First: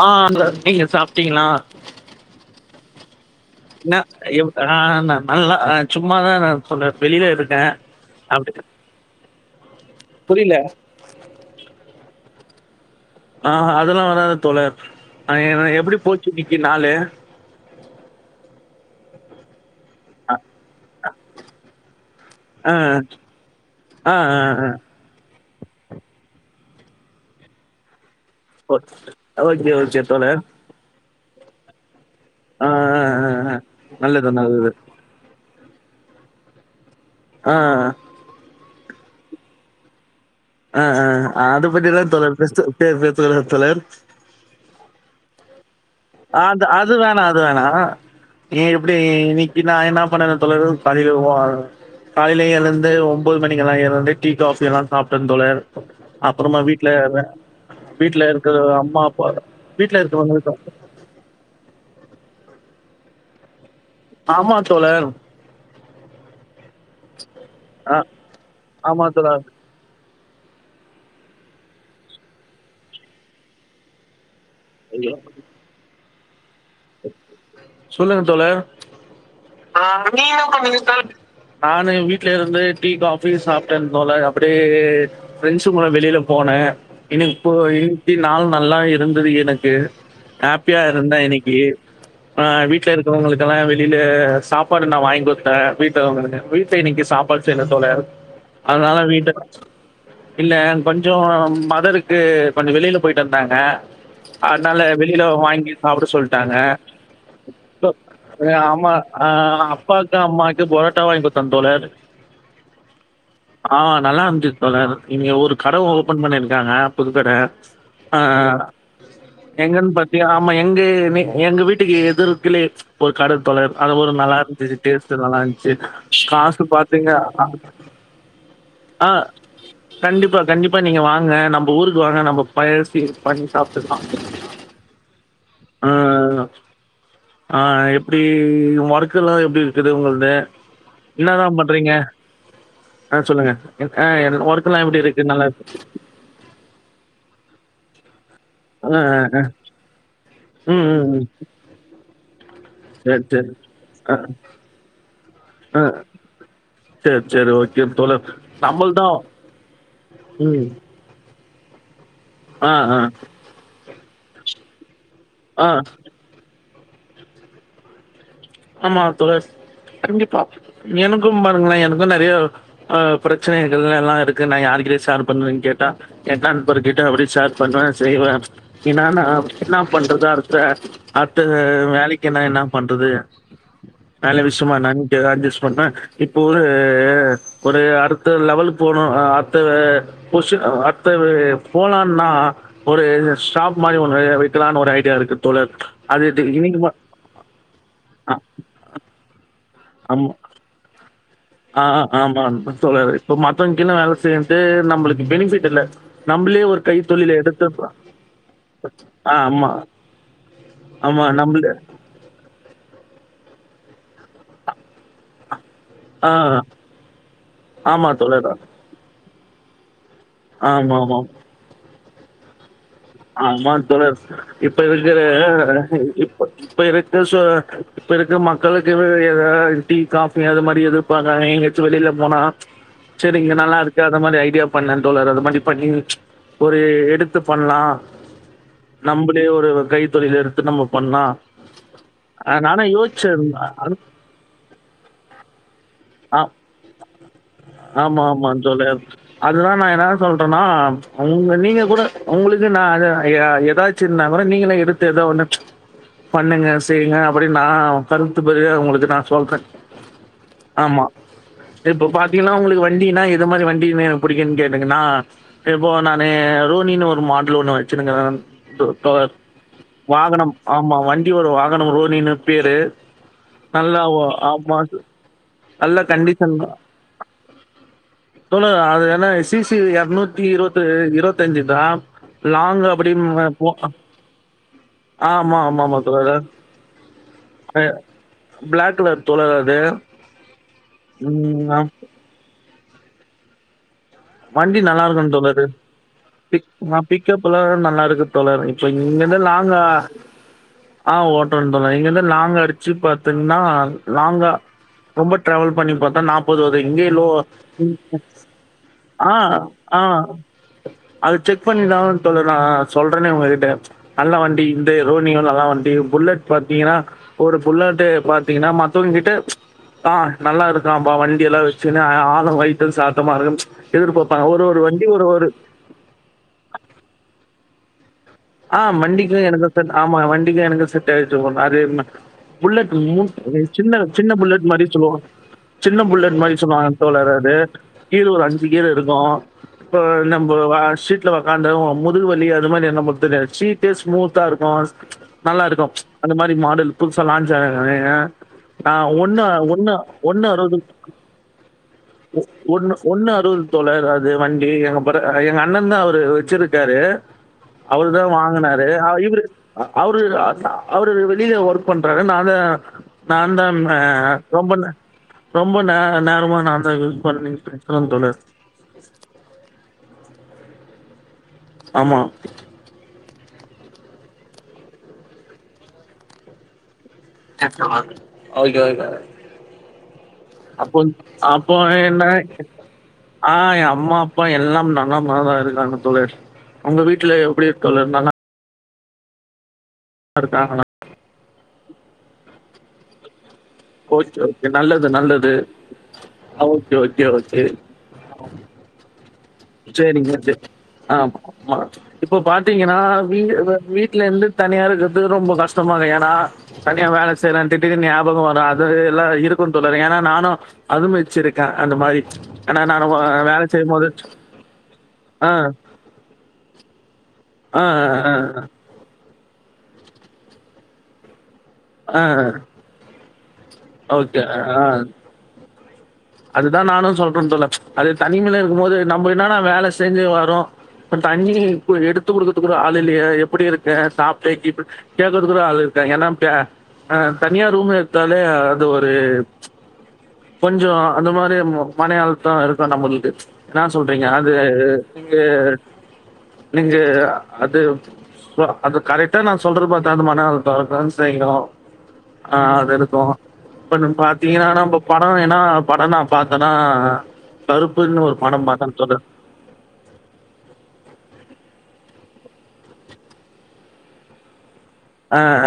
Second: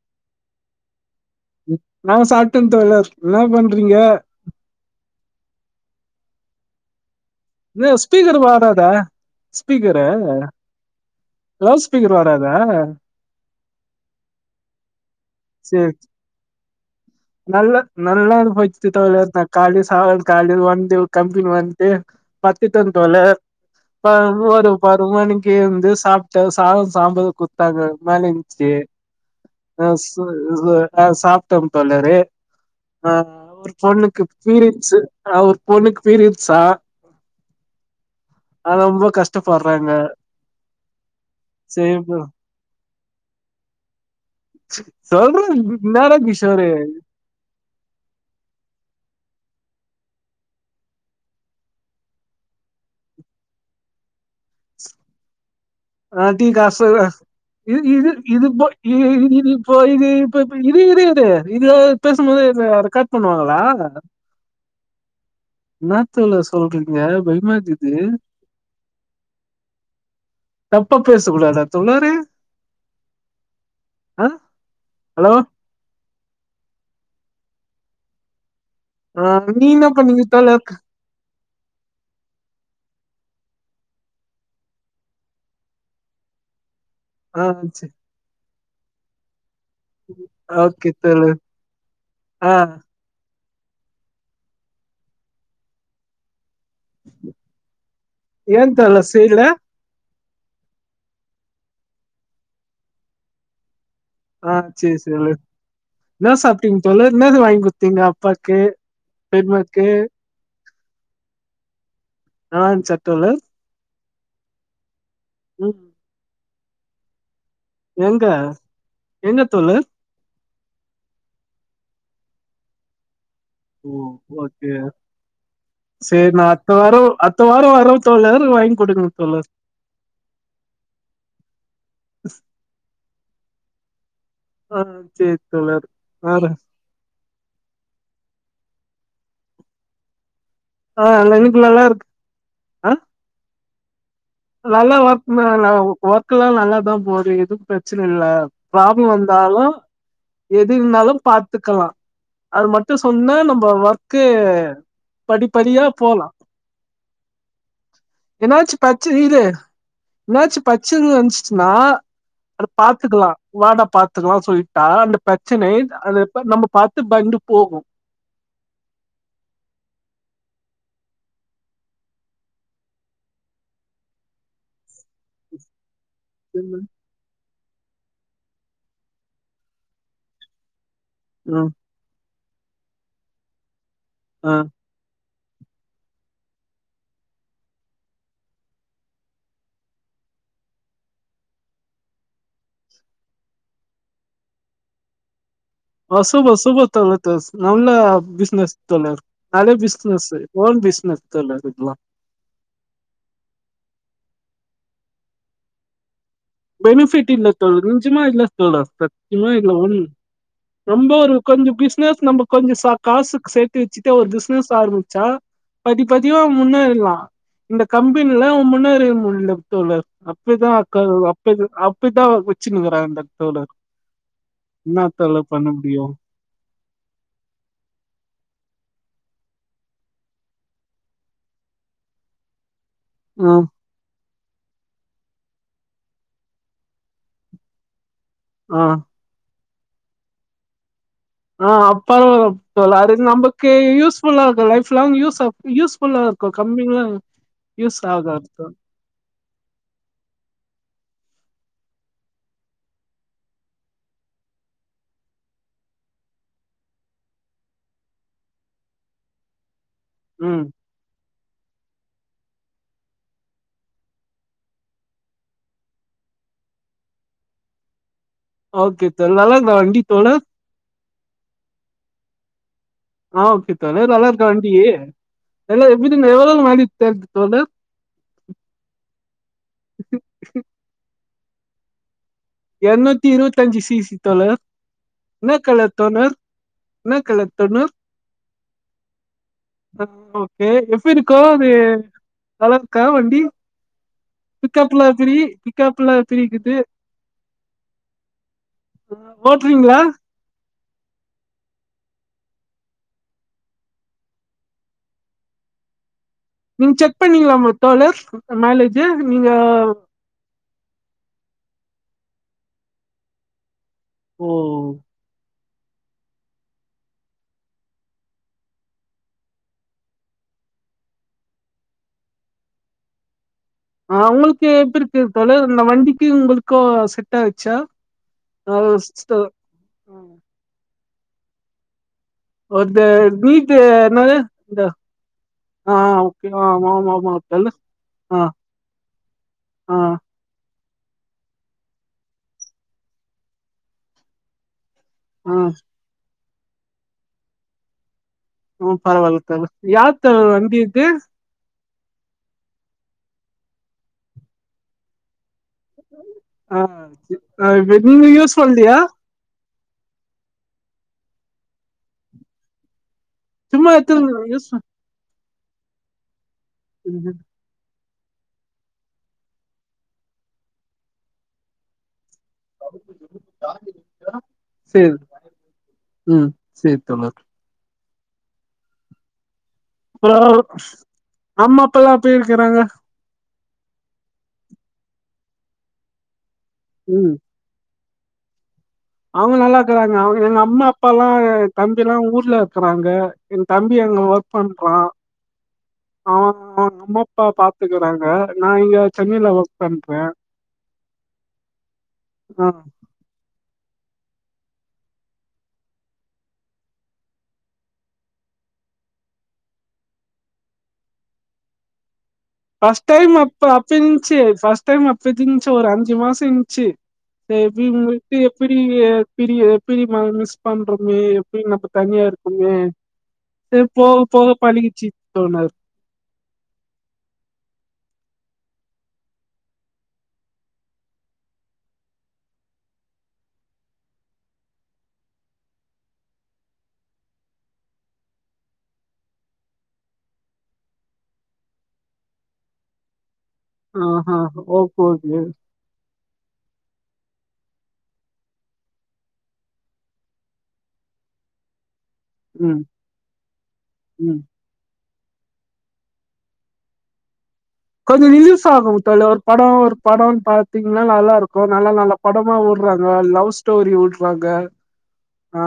ஆ நீங்க சாப் டீங்களா ம். நான் சாப்பிட்டேன் தோழர் என்ன பண்றீங்க என்ன எவ் நா என்ன நால்லா சும்மாதா நா சொன்னே வெளியில இருக்கே இது ஸ்பீக்கர் [unintelligible] வராதா [unintelligible] லவ் ஸ்பீக்கர் வராதா ஆ அதெல்லா வராது தோழர் ஆ, என்ன- செர் எப்படி போச்சு இன்னைக்கு நாள் [inaudible] நல்ல நல்லா அது போய்டுச்சி தோழர் [inaudible] காவ காடு வந்து கம்பெனி வந்துட்டு பத்து ஆ தா தோழர் இப்ப ஆ ஒரு ஒரு மணிக்கி வந்து சாப்ட்டோ சாத சாம்பாரு குடுத்தாங்க [inaudible] ஓகே ஓகே தோழர் அ சாப்ட்டோ தோழரே ஆ அவுரு பொண்ணுக்கு பீரியன்ட்ஸு அவர் பொண்ணுக்கு பீரியன்ட்ஸா அ அ அ அத ரொம்ப கஷ்டப்படுறாங்க ஆ ஆ அத பத்திளா சரி தோழர் பெஸ்ட் [inaudible] தோழர் சொல்றே என்னடா அது கிஷோரு அது வேணா அது வேணா ஏன் எப்டி இன்னைக்கி நா என்ன பண்ணுனா தோழரு காலை ஒனா காலயில எழுந்து ஒன்பது மணிக்கெல்லா எழுந்து டீ காஃபி எல்லா சாப்ட்ட தோழர் ஆ டீ அப்புறமா காசு வீட்ல [inaudible] இது இது வீட்ல இருக்கிற இதுப்போய் அம்மா அப்பா இது இது இது வீட்ல இது [inaudible] இப்ப இப்ப இருக்கிறவங்களுக்கு இரு இரு இரு இத பேசமோதே இத அத கட் பண்ணுவாங்களா ஆமா தோழர் இன்னாதல சொல்றீங்க பைமாக்குது ஆ ஆமா தோழர் தப்ப பேசக்கூடாதா தோழரு அ இல்ல சொல்லுங்க தோழர் ஆ நீ என்ன பண்ணீங்க தோழர் நானு வீட்ல இருந்து டீ காஃபி சாப்ட்ட தோழர் அப்டியே ஃப்ரெண்ட்ஸு கூட வெளில போனே எனக்கு ஆ இப்ப சரி இன்னிக்கி நாள் நல்லா இருந்தது எனக் கு ஹாப்பியா ஓகே இருந்தே தோழர் இன்னிக்கி ஆ வீட்ல இருக்குறவங்களுக் கு எல்லா வெளில சாப்பாடு நா வாங்குடுத்தே வீட்ல உள்ளவுங்களுக்கு வீட் ல இன்னிக்கி சாப்பாடு செய்ல தோழர் ஏன் அதனால தோழர் வீட்ட செய்யல இல்ல கொஞ்சோ மதருக்கு கொஞ்சோ வெளில போயிட்டு வந்தாங்க ஆ அதனால சரி வெளில தோழர் வாங்கி சாப்பட சொல் என்ன டாங்க சாப்ட்டீங்க தோழர் என்னது வாங்கி குடுத்தீங்க எங்க அப்பாக்கு அம்மா ஆ பெரியம்மாக்கு அப்பாக்கு அம்மாக்கு புரோட் ட்டா வாங்கிகுடுத்தே தோழர் நல்லா இருந்துச்சா தோழர் ஆமா நல்லா இருந்துது தோழர் இங்க ஒரு ம் கடை ஓபன் பண்ணிருக்காங்க புதுக்கட ஆ எங்க எங்க தோழர் எங்கன்னு பாத்தியா ஆமா எங்கமே எங்க வீட்டுக்கு எதிர்க்கிலே ஒரு கட தோழர் ஓ அது போரு நல்லா ஓகே. இருந்துச்சு டேஸ்ட்டு நல்லா இருஞ்சி காசு பாத்தீங்க அப் எல்லாரு வாங்கிகுடுக்கனு தோழர் கண்டிப்பா கண்டிப்பா நீங்க வாங்க நம்ப ஊருக்கு வாங்க நம்ம பய்சி பண்ணி சாப்ட்டுக்கலா ஆ சேரி ஆ ஆ ஆ எப்டி வொர்க்காலா எப்டி இருக்குது உங்கள்து ஆ நல்லா- என்னதா எனக்கு நல்லா பண்றீங்க இருக்கு. ஆ சொல்லுங்க என்- ஆ ஒர்க்கெல்லாம் நல்லா எப்படி ஒர்க் இருக்கு நல்லா மேல இருக்கு ஒர்க்கால்ல நல்லாதா போது எதுவு பிரச்சனை இல்ல ஆ பராப்லோ ஆ ஆ வந்தாலு எது ம் ம் இருந்தாலு ம் பாத்துக்கலா அது மட்டு சரி சொன்னா சரி நம்ப ஆ ஒர்க்கு படிப்படியா போலா சேரி சேரி ஓகே தோழர் சம்பளந்த ச்சு இரு என்னாச்சு பிரச்சனை நஞ்சுனா அத ஆ ஆ பாத்துக்கலா வாடா பாத்துக்கலானு சொல்லிட்டா அந்த ஆ பிச்சனை அது இப்ப நம்ப பாத்து பயந்து போகு ஆமா தோழர் கண்டிப்பா எனக்கும் பாருங்கலே எனக்கு நெறைய ஆ பிரச்சனைகள் எல்லா இருக்கு நா யாருக்கிட்டயு சேர் பண்னுவேனு கேட்டா என் நண்பர் கிட்ட அப்டியே ஷேர் பண்ணதா செய்வே என்னான்னா என்னா பண்றதா இருக்க அடுத்ததா ம். வேலைக் க்கின்னா என்னா பண்றது வேல ஆ. விசியமா என்னானு [unintelligible] ராஜேஷ் பண்னா இப்போ ஒரு ஒரு அடுத்த லெவலு போனு அ அடுத்த பொசிஸ் அடுத்தது போலான்னா ஒரு ஷாப் மாரி ஒன்ணு வைக்காலானு ஒரு ஐடியா இருக்குது பசு சூப்பர் சூப்பர் தோழர் தோ நல்ல அ பிசினஸ் தோழர் நல்ல ஆமா. பிசினஸ்சு ஓன் பிசினஸ் தோழர் ஆ இதெல்லாம் ஆமா ஆமா தோழர் இப்ப மத்தவங்கின்ன வேலை செய்றது நம்மளுக்கு பெனிபிட் இல்ல நம்மளே ஒரு பெனிபிட் கைத்தொழில இல்ல எடுத்து தோழர் கொஞ்சமா இல்ல தோழர் ஆ, சத்தியமா ஆமா, இல்ல ஒன் ரொம்ப ஆமா. ஒரு நம்மளே கொஞ்சோ பிசினஸ் நம்ம கொஞ்சோ சா காசுக்கு சே த்து வச்சுட்டு ஒரு பிஸ்னஸ் ஆரம்புச்சா ஆ படிப்படியா முன்னேறலா இந்த ஆமா கம்பென்ல தோழர். முன்னேறவே முட்ல தோழர் அப்படிதா அக்க ஆமாமா. அப்ப அப்பித்தா [unintelligible] ஆமா தோழர் இப்ப என்ன இருக்கிற ஆ தோழர் பண்ண முடியும் இப்ப இப்ப இருக்க சோ இப்ப இருக்க மக்களுக்குனு ஏதாது டீ காபி அது மாரி எதிர்பாக்கறாங்க எங்க யாச்சு வெளில போனா சரி இங்க ஆ நல்லாருக்கு அது மாரி ஐ அப்டியா பண்ணே தோழர் அது மாரி பண்ணி ஒரு எடுத்து பண்லா ஆ நம்பளே ஒரு கைத்தொழில எடுத்து நம்ம பண்ணலாம். ஆ பரவால அ நானா தோழர் அட்லீஷ் யோசிச்சேன். நமக்கு அ யூஸ்புல்லா இருக்கு லைப் லாங் யூஸ்ஸாகு யூஸ் புல்லா அ இருக்கு கம்மியல்லா யூஸ் ஆக [unintelligible] அதுதா நா என்னா சொல்றேன்னா உங்க நீங்க கூட உங்களுக்கு நா ஏ ஏதாச்சுனா அப்ரோ நீங்கலு எடுத்து ஏதோ ஒண்ணு பண்ணுங்க செய்யுங்க அப்படின்னு நா கருத்து பெரிய உங்களுக்கு நா சொல்றே ம் ஆமா இப்ப பாத்தீங்கனா உங்களுக்கு வண்டின்னா எது மாரி வண்டி எனக்கு பிடிக்கும்னு கேட்டங்கன்னா இப்போ நானு அ ரோனினு ஒரு மாடலு ஒன்னு வச்சுருக்கறே டு ஓகே டோ தோழர் நல்லா இருக்கா வண்டி தோழர் வாகனம் ஆமா வண்டி வரு வாகனோ ரோனினு பேரு ஆ இப்போவே நல்லா ஒ நல்லாருக்கா வண்டி ஆமா. எல்லா நல்ல எப்பிடி எவ்வளோ வாடி இத் தோழர் சொல்லு அது என்ன சி சி எரநூத்தி இருவத்து இருவத்தஞ்சுதா லாங்க எரநூத்தி அப்படின்ம போ இருவத்தஞ்சு சிசி தோழர் என்ன ஆமா ஆமா கலர் ஆமா தோழர் தோழரே என்ன கலர் அ தோழர் பிளாக் கலர் தோழர் அது ஓகே எப்பிருக்கோ அது ம், நல்லாருக்கா வண்டி வண்டி பிக்கப்லா நல்லாருக்கும்ன்னு எப்டி தோணுது பிக்கப்லா எப்டி பிக் இருக்குது நா பிக்கப் எல்லா நல்லாருக்கு தோழரே இப்ப இங்கிர்ந்து நாங்க ஓட்றீங்களா ஆ ஓட்ரன்டுர்லா இங்க இருந்து லாங்கார்ச்சு பாத்தீங்னா லாங்கா ரொம்ப டிரவல் பண்ணி பாத்தா நாப்பது வகை நீங்க செக் இங்கேலோ பண்ணீங்களா உங்க தோழர் மைலேஜ் ஆ நீங்க ஆ அது செக் பண்ணி தா தோழர் நா சொல்றேனே ஒங்ககிட்ட நல்லா வண்டி ஓ வந்து ரோனியோ நல்லா வன் டு புல்லட் பாத்தீங்கனா ஒரு புல்லட்டு பாத்தீங்னா மத்தவங்ககிட்ட ஆ நல்லா இருக்காம்பா வண்டி எல்லா வச்சுனு ஆ ஆலு வொயிட் சாத்தமாருக்கு ம்ச் ஆ உங்களுக்கு எப்டி இருக்கு தோழர் இந்த வண்டிக்கு உங்களுக்கோ செட் ஆச்சா ஆ மண்டிக்கு எனக்கு செட் ஆமா வண்டிக்கு எனக்கு செட் ஆயிர்ச்சி போல அதே புல்லெட்டு அந்த மூன் அது நீட்டு சின்னதா சின்ன என்னது புல்லெட் இந்த மாரி சொல்வோ ஆ சின்ன புல்லெட் ஓகே மாரி ஆமா சொல்வாங்க ஆமா தோழர் ஆமா அது கீழ ஒரு ஆ அஞ்சு கீரு இருக்கு ஆ இப்போ நம்போ வ சீட்ல ஒக்காந்தா முதுகு வலி அது மாரி நமக்கு தெரியது சீட்டே ஸ்மூத்தாருக்கு ஆ நல்லா இருக்கு ப்ச் அந்த மாரி மாடல் புதுசா லான்ஞ அ ஆ பரவால்ல ஒன்னு தோழர் ஒன்னு யார் ஒண்ணு தோழர் அறுவது வண்டி இது ஒ ஒன்னு ஒண்ணு அறுவது தோழர் அது வண்டி எங்அப்பாட்ட எங்க அண்ணந்தா அவரு ஆ வச்சிருக்காரு சரி. ஆ இப்ப அவரு தா நீங்க யூஸ் வாங்கனாரு பண்லையா ஆ இவரு அ அவரு அவரு வெளிய ஒர்க் பண்றாரு நா தா நாதா ம் சும்மா அ எடுத்துனு யூஸ் ரொம்ப ரொம்ப நே நேரமா நா தா யூஸ் பண்ணிட்டு ட்றன் தோழர் ஆமா செரி ம் செரி ஓகே ஓகே அப்றோ அப்போங் அப்போ அம்மா அப்பால்லா என்ன எப்டி இருக்குறாங்க ஆ எ அம்மா அப்பா எல்லாம் நலமாக இருக்காங்க தோழர் ஒங்க வீட்ல எப்டி சொல்லிருந்தானா அவுங்க நல்லாக்றாங்க அவுங்க எங்க அம்மா அப்பா எல்லா தம்பி எல்லா ஊர்ல இருக்குறாங்க என் தம்பி அங்க ஓகே வொர்க் ஓகே பண்றா நல்லது நல்லது அவுங்க ஓகே ஓகே அம்மாப்பா ஓகே பாத்துக்குறாங்க நா இங்க சென்னைல ஒர்க் பண்றே ஆம்மா இப்ப ஆ பாத்தீங்கனா வீ வெ வீட்லருந்து தனியா இருக்கறதுக் ரொம்ப கஷ்டமாருக் ஏனா தனியா வேல செய்ரென்ட்டு திடீர்னு ஞாபகோ வரா எல்லா இருக்கு தோழரே ஏனா நானு அதும் வச்சிருக்கே அந்த மாரி ஏன்னா, ஃபஸ்ட் நானும் டைம் அப்ப வேலை செய்யும்போது அப்பின்ச்சி ஃபஸ்ட் டைம் ஆ, அப்டின்ச்சி ஒரு அஞ்சு மாசோ இன்ச்சி மே ஆ, பி ஆ, உங்கள்க்கு எப்டி பிரிய எப்டி ம மிஸ் பண்றமே செரி நம்ப ஆ, தனியா ஆ, இருக்கோமே சேரி போக ஓகே. போக பழிகிச்சி தோழர் அதுதா நானு சொல்ற தோழர் ப்ச் அது தனிமைல இருக்கு போது நம்ப என்னானா வேல செஞ்சி வரோ இப்ப தண்ணி கு எடுத்து குடுக்குறத்கு கூட ஆள் இல்லேயே எப்டி இருக்க சாப்ட்ட கீப் கேக்கற்துக் கூட ஆள் தே ஏனா பே அ தனியா ரூம் எட்த்தாலே அது ஒரு ப்ச் கொஞ்சோ அந்த மாரி மனையாள்ட்ட இருக்கு நம்மள்க்கு ப்ச் என்ன சொல்றீங்க ஆஹா அது ஓகே நீங்க ஓகே நீங்க அது சோ அது கரெட்டா நா சொல்ற பாத்தா அந்த மனால் தொடக்றன் செய்யு ஆ ம் அது இருக்கு இப்ப நம் ம் பாத்தீங்கனா நம்போ படோ ஏனா படோ நா பாத்தனா கொஞ்சோ ரிலீஸ் ஆகு தோழர் ஒரு படோ ஒரு படோன் பாத்தீங்னா நல்லா இருக்கு நல்ல நல்ல படமா உட்றாங்க லவ் ஸ்டோரி உட்றாங்க ஆ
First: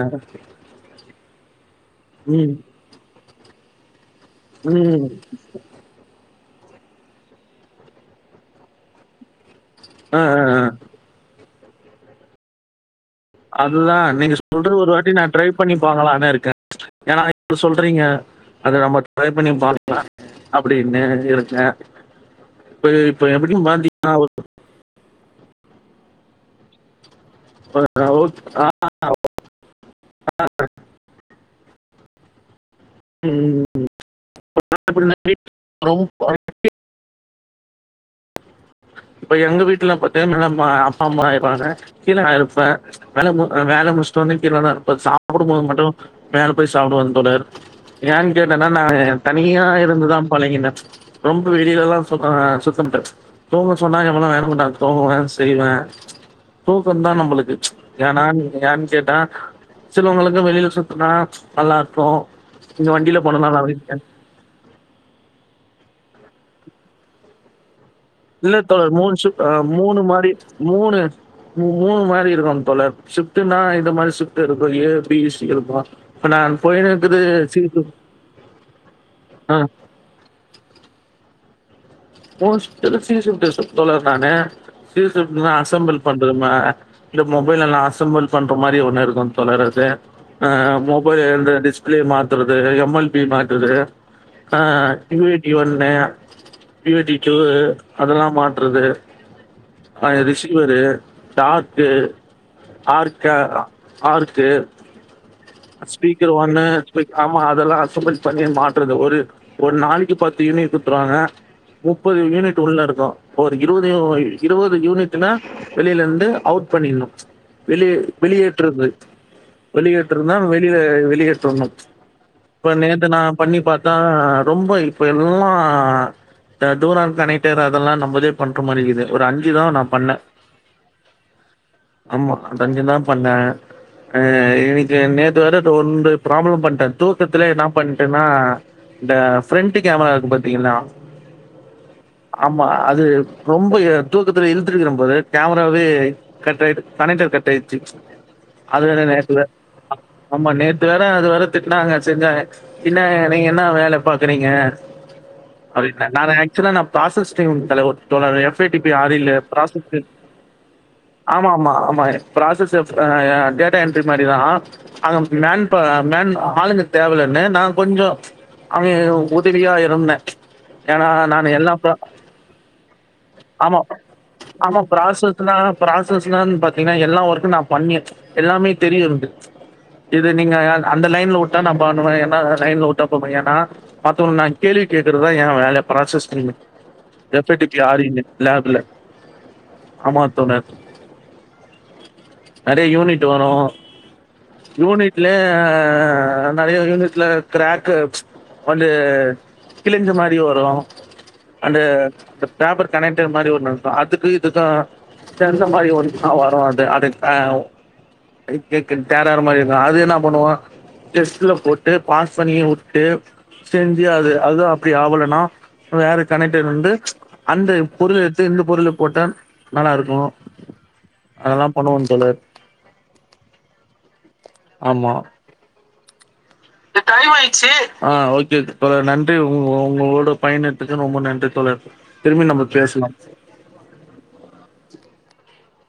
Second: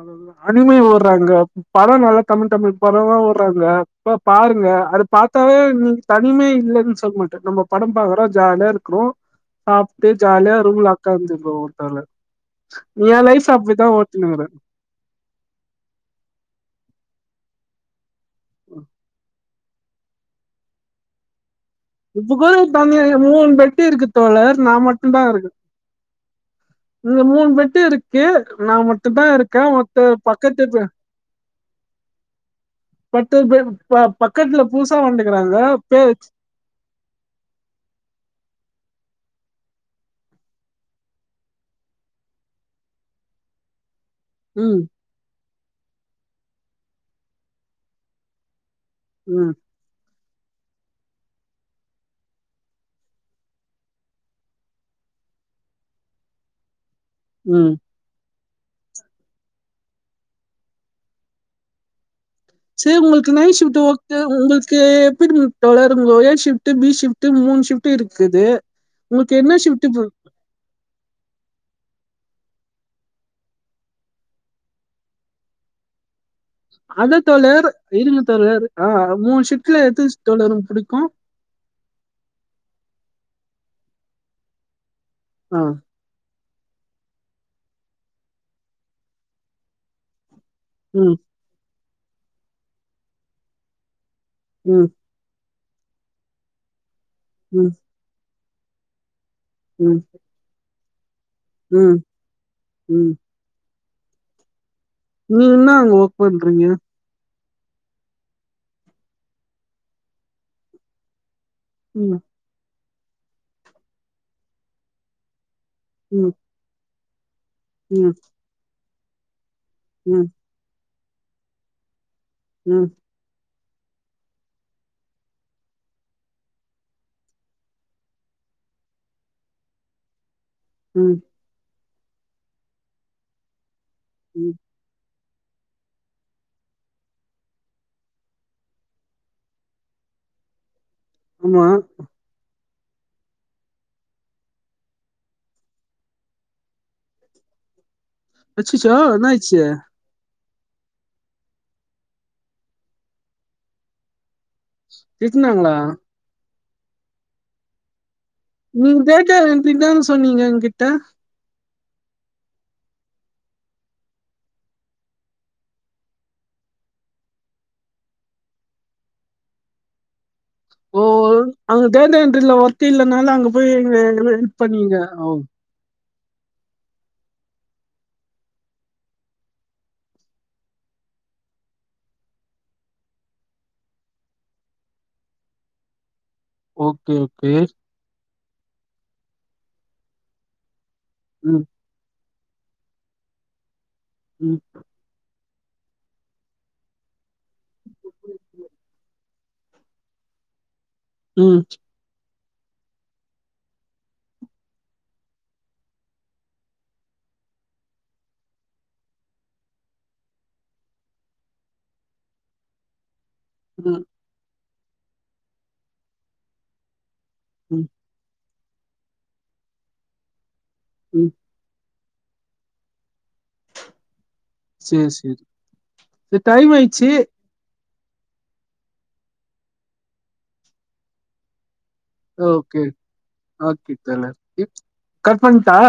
அது தா அனிமை உட்றாங்க படோ நல்ல தமிழ் ம் தமிழ் படமா உட்றாங்க பா பாருங்க அது ம் பாத்தாவே நீங்க த னிமை இல்லன் சொல்ல மாட்ட நம்ப படோ பாக்றோ ஜாலியா இருக்றோ சாப்ட்டு ஆ ஆ ஜாலியா ஆ ரூம்ல ஒக்காந்துர்ப்போ ஒட்டல்ல அதுதா நீங்க சொல்றத் ஒரு வாட்டி நா ட்ரை பண்ணி பாக்களானு இருக்கே ஏனா இப்ப சொல்றீங்க அத நம்ம ட்ரை பண்ணி பாக்கலா அப்டின்னு இருக்க இப்ப கூட தந்தைய மூணு பெட்டு இருக்கு பார்த்தீங்கன்னா, தோழர் நா மட்டுந்தா இருக்கு இந்த மூண் பெட்டு இப்ப இருக்கு ஓக் ஆ நா மட்டுந்தா இருக்க மத்த பக்கத்து பெ பத்து பே ம் ப பக்கத்துல புதுசா எப்படின்னா வீட்ல வண்டுக்கறாங்க பே ரொம்ப இப்ப எங்க வீட்ல பாத்தீங்க நாலா மா அப்பா அம்மா ஆய்ருவாங்க கீழ நா இருப்ப வலை வேல முடிச் சொன்ன கீழனா ம் இப்ப சாப்டும்போது மட்டு மேல போய் சாப்டுவாங்க தோழர் ஏன்னு கேட்டன் னா நா ம் தனியா இருந்துதா பழங்கின ரொம்ப வெளிலல்லா ஆ சுத்த சுத்தமட்ட தூங்க சொன்னாங்க [unintelligible] தூங்கதா செய்வ தூ கந்தா நம்மளுக்கு ம் ஏனா யான்னு கேட்டா சிலவங்களுக்கு வெளில சுத்துனா நல்லாருக்கு சேரி உங்களுக்கு நைட் சிப்ட்டு ஓகே உங்களுக்கு எப்டிங்க தோழர் கோயல் ஷிப்டு பி ஷிப்டு மூன் ஷப்ட் இல்ல தோழர் மூண் ஷிப்ட் ஆ மூணு மாடி மூணு மு மூணு மாடி இருக்கு தோழர் ஷிப்டுன்னா இந்த மாரி ஷிப்டு இருக்கு ஏ பி சி இருக்கு அத தோழர் இருங்க தோழர் ஆ மூண் ஷிட்ல எது தோழரு புடிக்கு மூண் ஷிப்டுல சி ஷிப்டு தோழர் நானு சி ஷிப்டுனா ஆ அசம்பிள் பண்றமா இந்த மொபைல் எல்லா அசம்பள் பண்ற மாரி ஒண்ணு இருக்கு தோழர் அது ஆ ம் மொபைல் இந்த டிஸ்ப்ளே மாத்துறது எம் எல் பி மாத்றது ஆ ம் யு எ டி ஒண்ணு யு எ டி டூ ம் அதெல்லா மா ட்றது ம் ஆ எ ரிசிக்குற ஸ்டாக்கு ம் ம் ஆர்கா ஆர்க்கு நீங்க என்ன அங்க ஒர்க் ஸ்பீக்கர் ஒன்னு பண்றீங்க பிக் ஆமா இதெல்லா அசம்பள் பண்ணி மாட்றது ஒரு ஒரு நாளைக்கி பத்து யூனிட் குட்த்துருவாங்க ம் முப்பது யூனிட் உள்ள இருக்கு‌ ஒரு இருவது இருவது யூனிட்டுனா வெளிலந்து ம் அவுட் பண்ணிர்ணு வெளி ம் வெளியேற்றது ம் வெளியேற்றதுனா வெளி வெ வெளியேற்றணு இப்ப ம் நேத்த நா பண்ணி பாத்தா ரொம்ப இப்ப எல்லா டூரான் கனெக்டர் அதெல்லா நம்மதே பண்ற மாரிக்குது ஒரு அஞ்சுதா நா பண்ண ம் ஆமா அந்த அஞ்சதா பண்ண அ ம் இ நேத்து வேற ஒன்து ப்ராப்ளம் பண்ட்ட தூக்கத்துலே என்னா பண்ட்டேன்னா இந்த பிரண்ட்டு கேமரா இருக்கு பாத்தீங்கன்னா ஆமா ஆமா அது ரொம்ப தூக்கத்தில இழுத்துக்கிற போல கேமராவே கட்டாய்ட்டு கனெக்ட்டர் கட்டா ச்சுச் ச்சிச்சா என்னாய்ச்சு ஆமா நேத்து வேற அது வர திட்டினாங்க செஞ்சாங்க இன்னா நீங்க என்னா வேலை பாக் க்கறீங்க திட்னாங்களா [unintelligible] நா ஆக்சுவலா நா பராசஸ் டைம் தலைவர் தோழரே எப் ஐ டி பி நீங்க ஆறில்லா டேட்டா என்ட்ரி ப்ராஸஸ் தான சொன்னீங்க என்கிட்ட ஆமா ஆமா அம் ப்ராசஸ் எ டேட்டா என்ட்ரி மாரி டிதா அங்க மேன் ப மேன் ஆளுங்க தேவலன்னு நா கொஞ்சோ அவ உதவியா இருந்தே ஓ அங்க தேந்தன் இல்ல ஒத்த இல்லைனால அங்க போய் எ ஹெல்ப் பண்ணிங்க ஒ னா பராசஸ்லான்னு பாத்தீங்கன்னா எல்லா ஒர்க்க நா பண்ணே எல்லாமே தெரியு எனக்கு இது நீங்க அந்த லைன்ல விட்ட நா பண்ணுவே என்னா லைன்ல விட்டா இப்ப பண்ணுவே ஏன்னா மத்தவங் நா கேள்வி கேட்கறதா ஏ வேல ப்ராசஸ் ஓகே ரெ okay P T P R E னு லேப்ல ஆமா தோழர் ம் நெறைய யூனிட் வரு ம் யூனிட்லே நெறைய யூனிட்ல கிராக்கு வந்து கிழிஞ்ச மாரி வரு ம் அந்த ப பேப்பர் கனெக்டர் மாரி ஒன்னு இருக்கு அதுக்கு இதுக்கு தந்த மாரி ஒன்னுதா வரு அது அது ஆ அது கேக்க தேரற மாரி இருக்கு அது என்னா பண்ணு டெஸ்ட்ல போட்டு பாஸ் பண்ணிய வுட்டு ம் செஞ்சு அது அது அப்டி ஆவலைனா வேற கனெக்ட்டர் வந்து அந்த ம் பொருளை எடுத் து இந்த பொருள போட்ட நல்லா இருக்கு ம் அதெல்லா பண்ணுவோன்னு தோழர் செரி ஆமா செரி இது டைம் இது ஆயிச்சு டைம் ஆயிடுச்சு ஆ ஓகே தோழர் நன்றி உ உங்களோட பயணத்துக்கு ரொம்ப நன்றி தோழர் திரும்பி நம்ம ஓகே பேசலாம் ஆக்கித் தலதி கட்பண்டா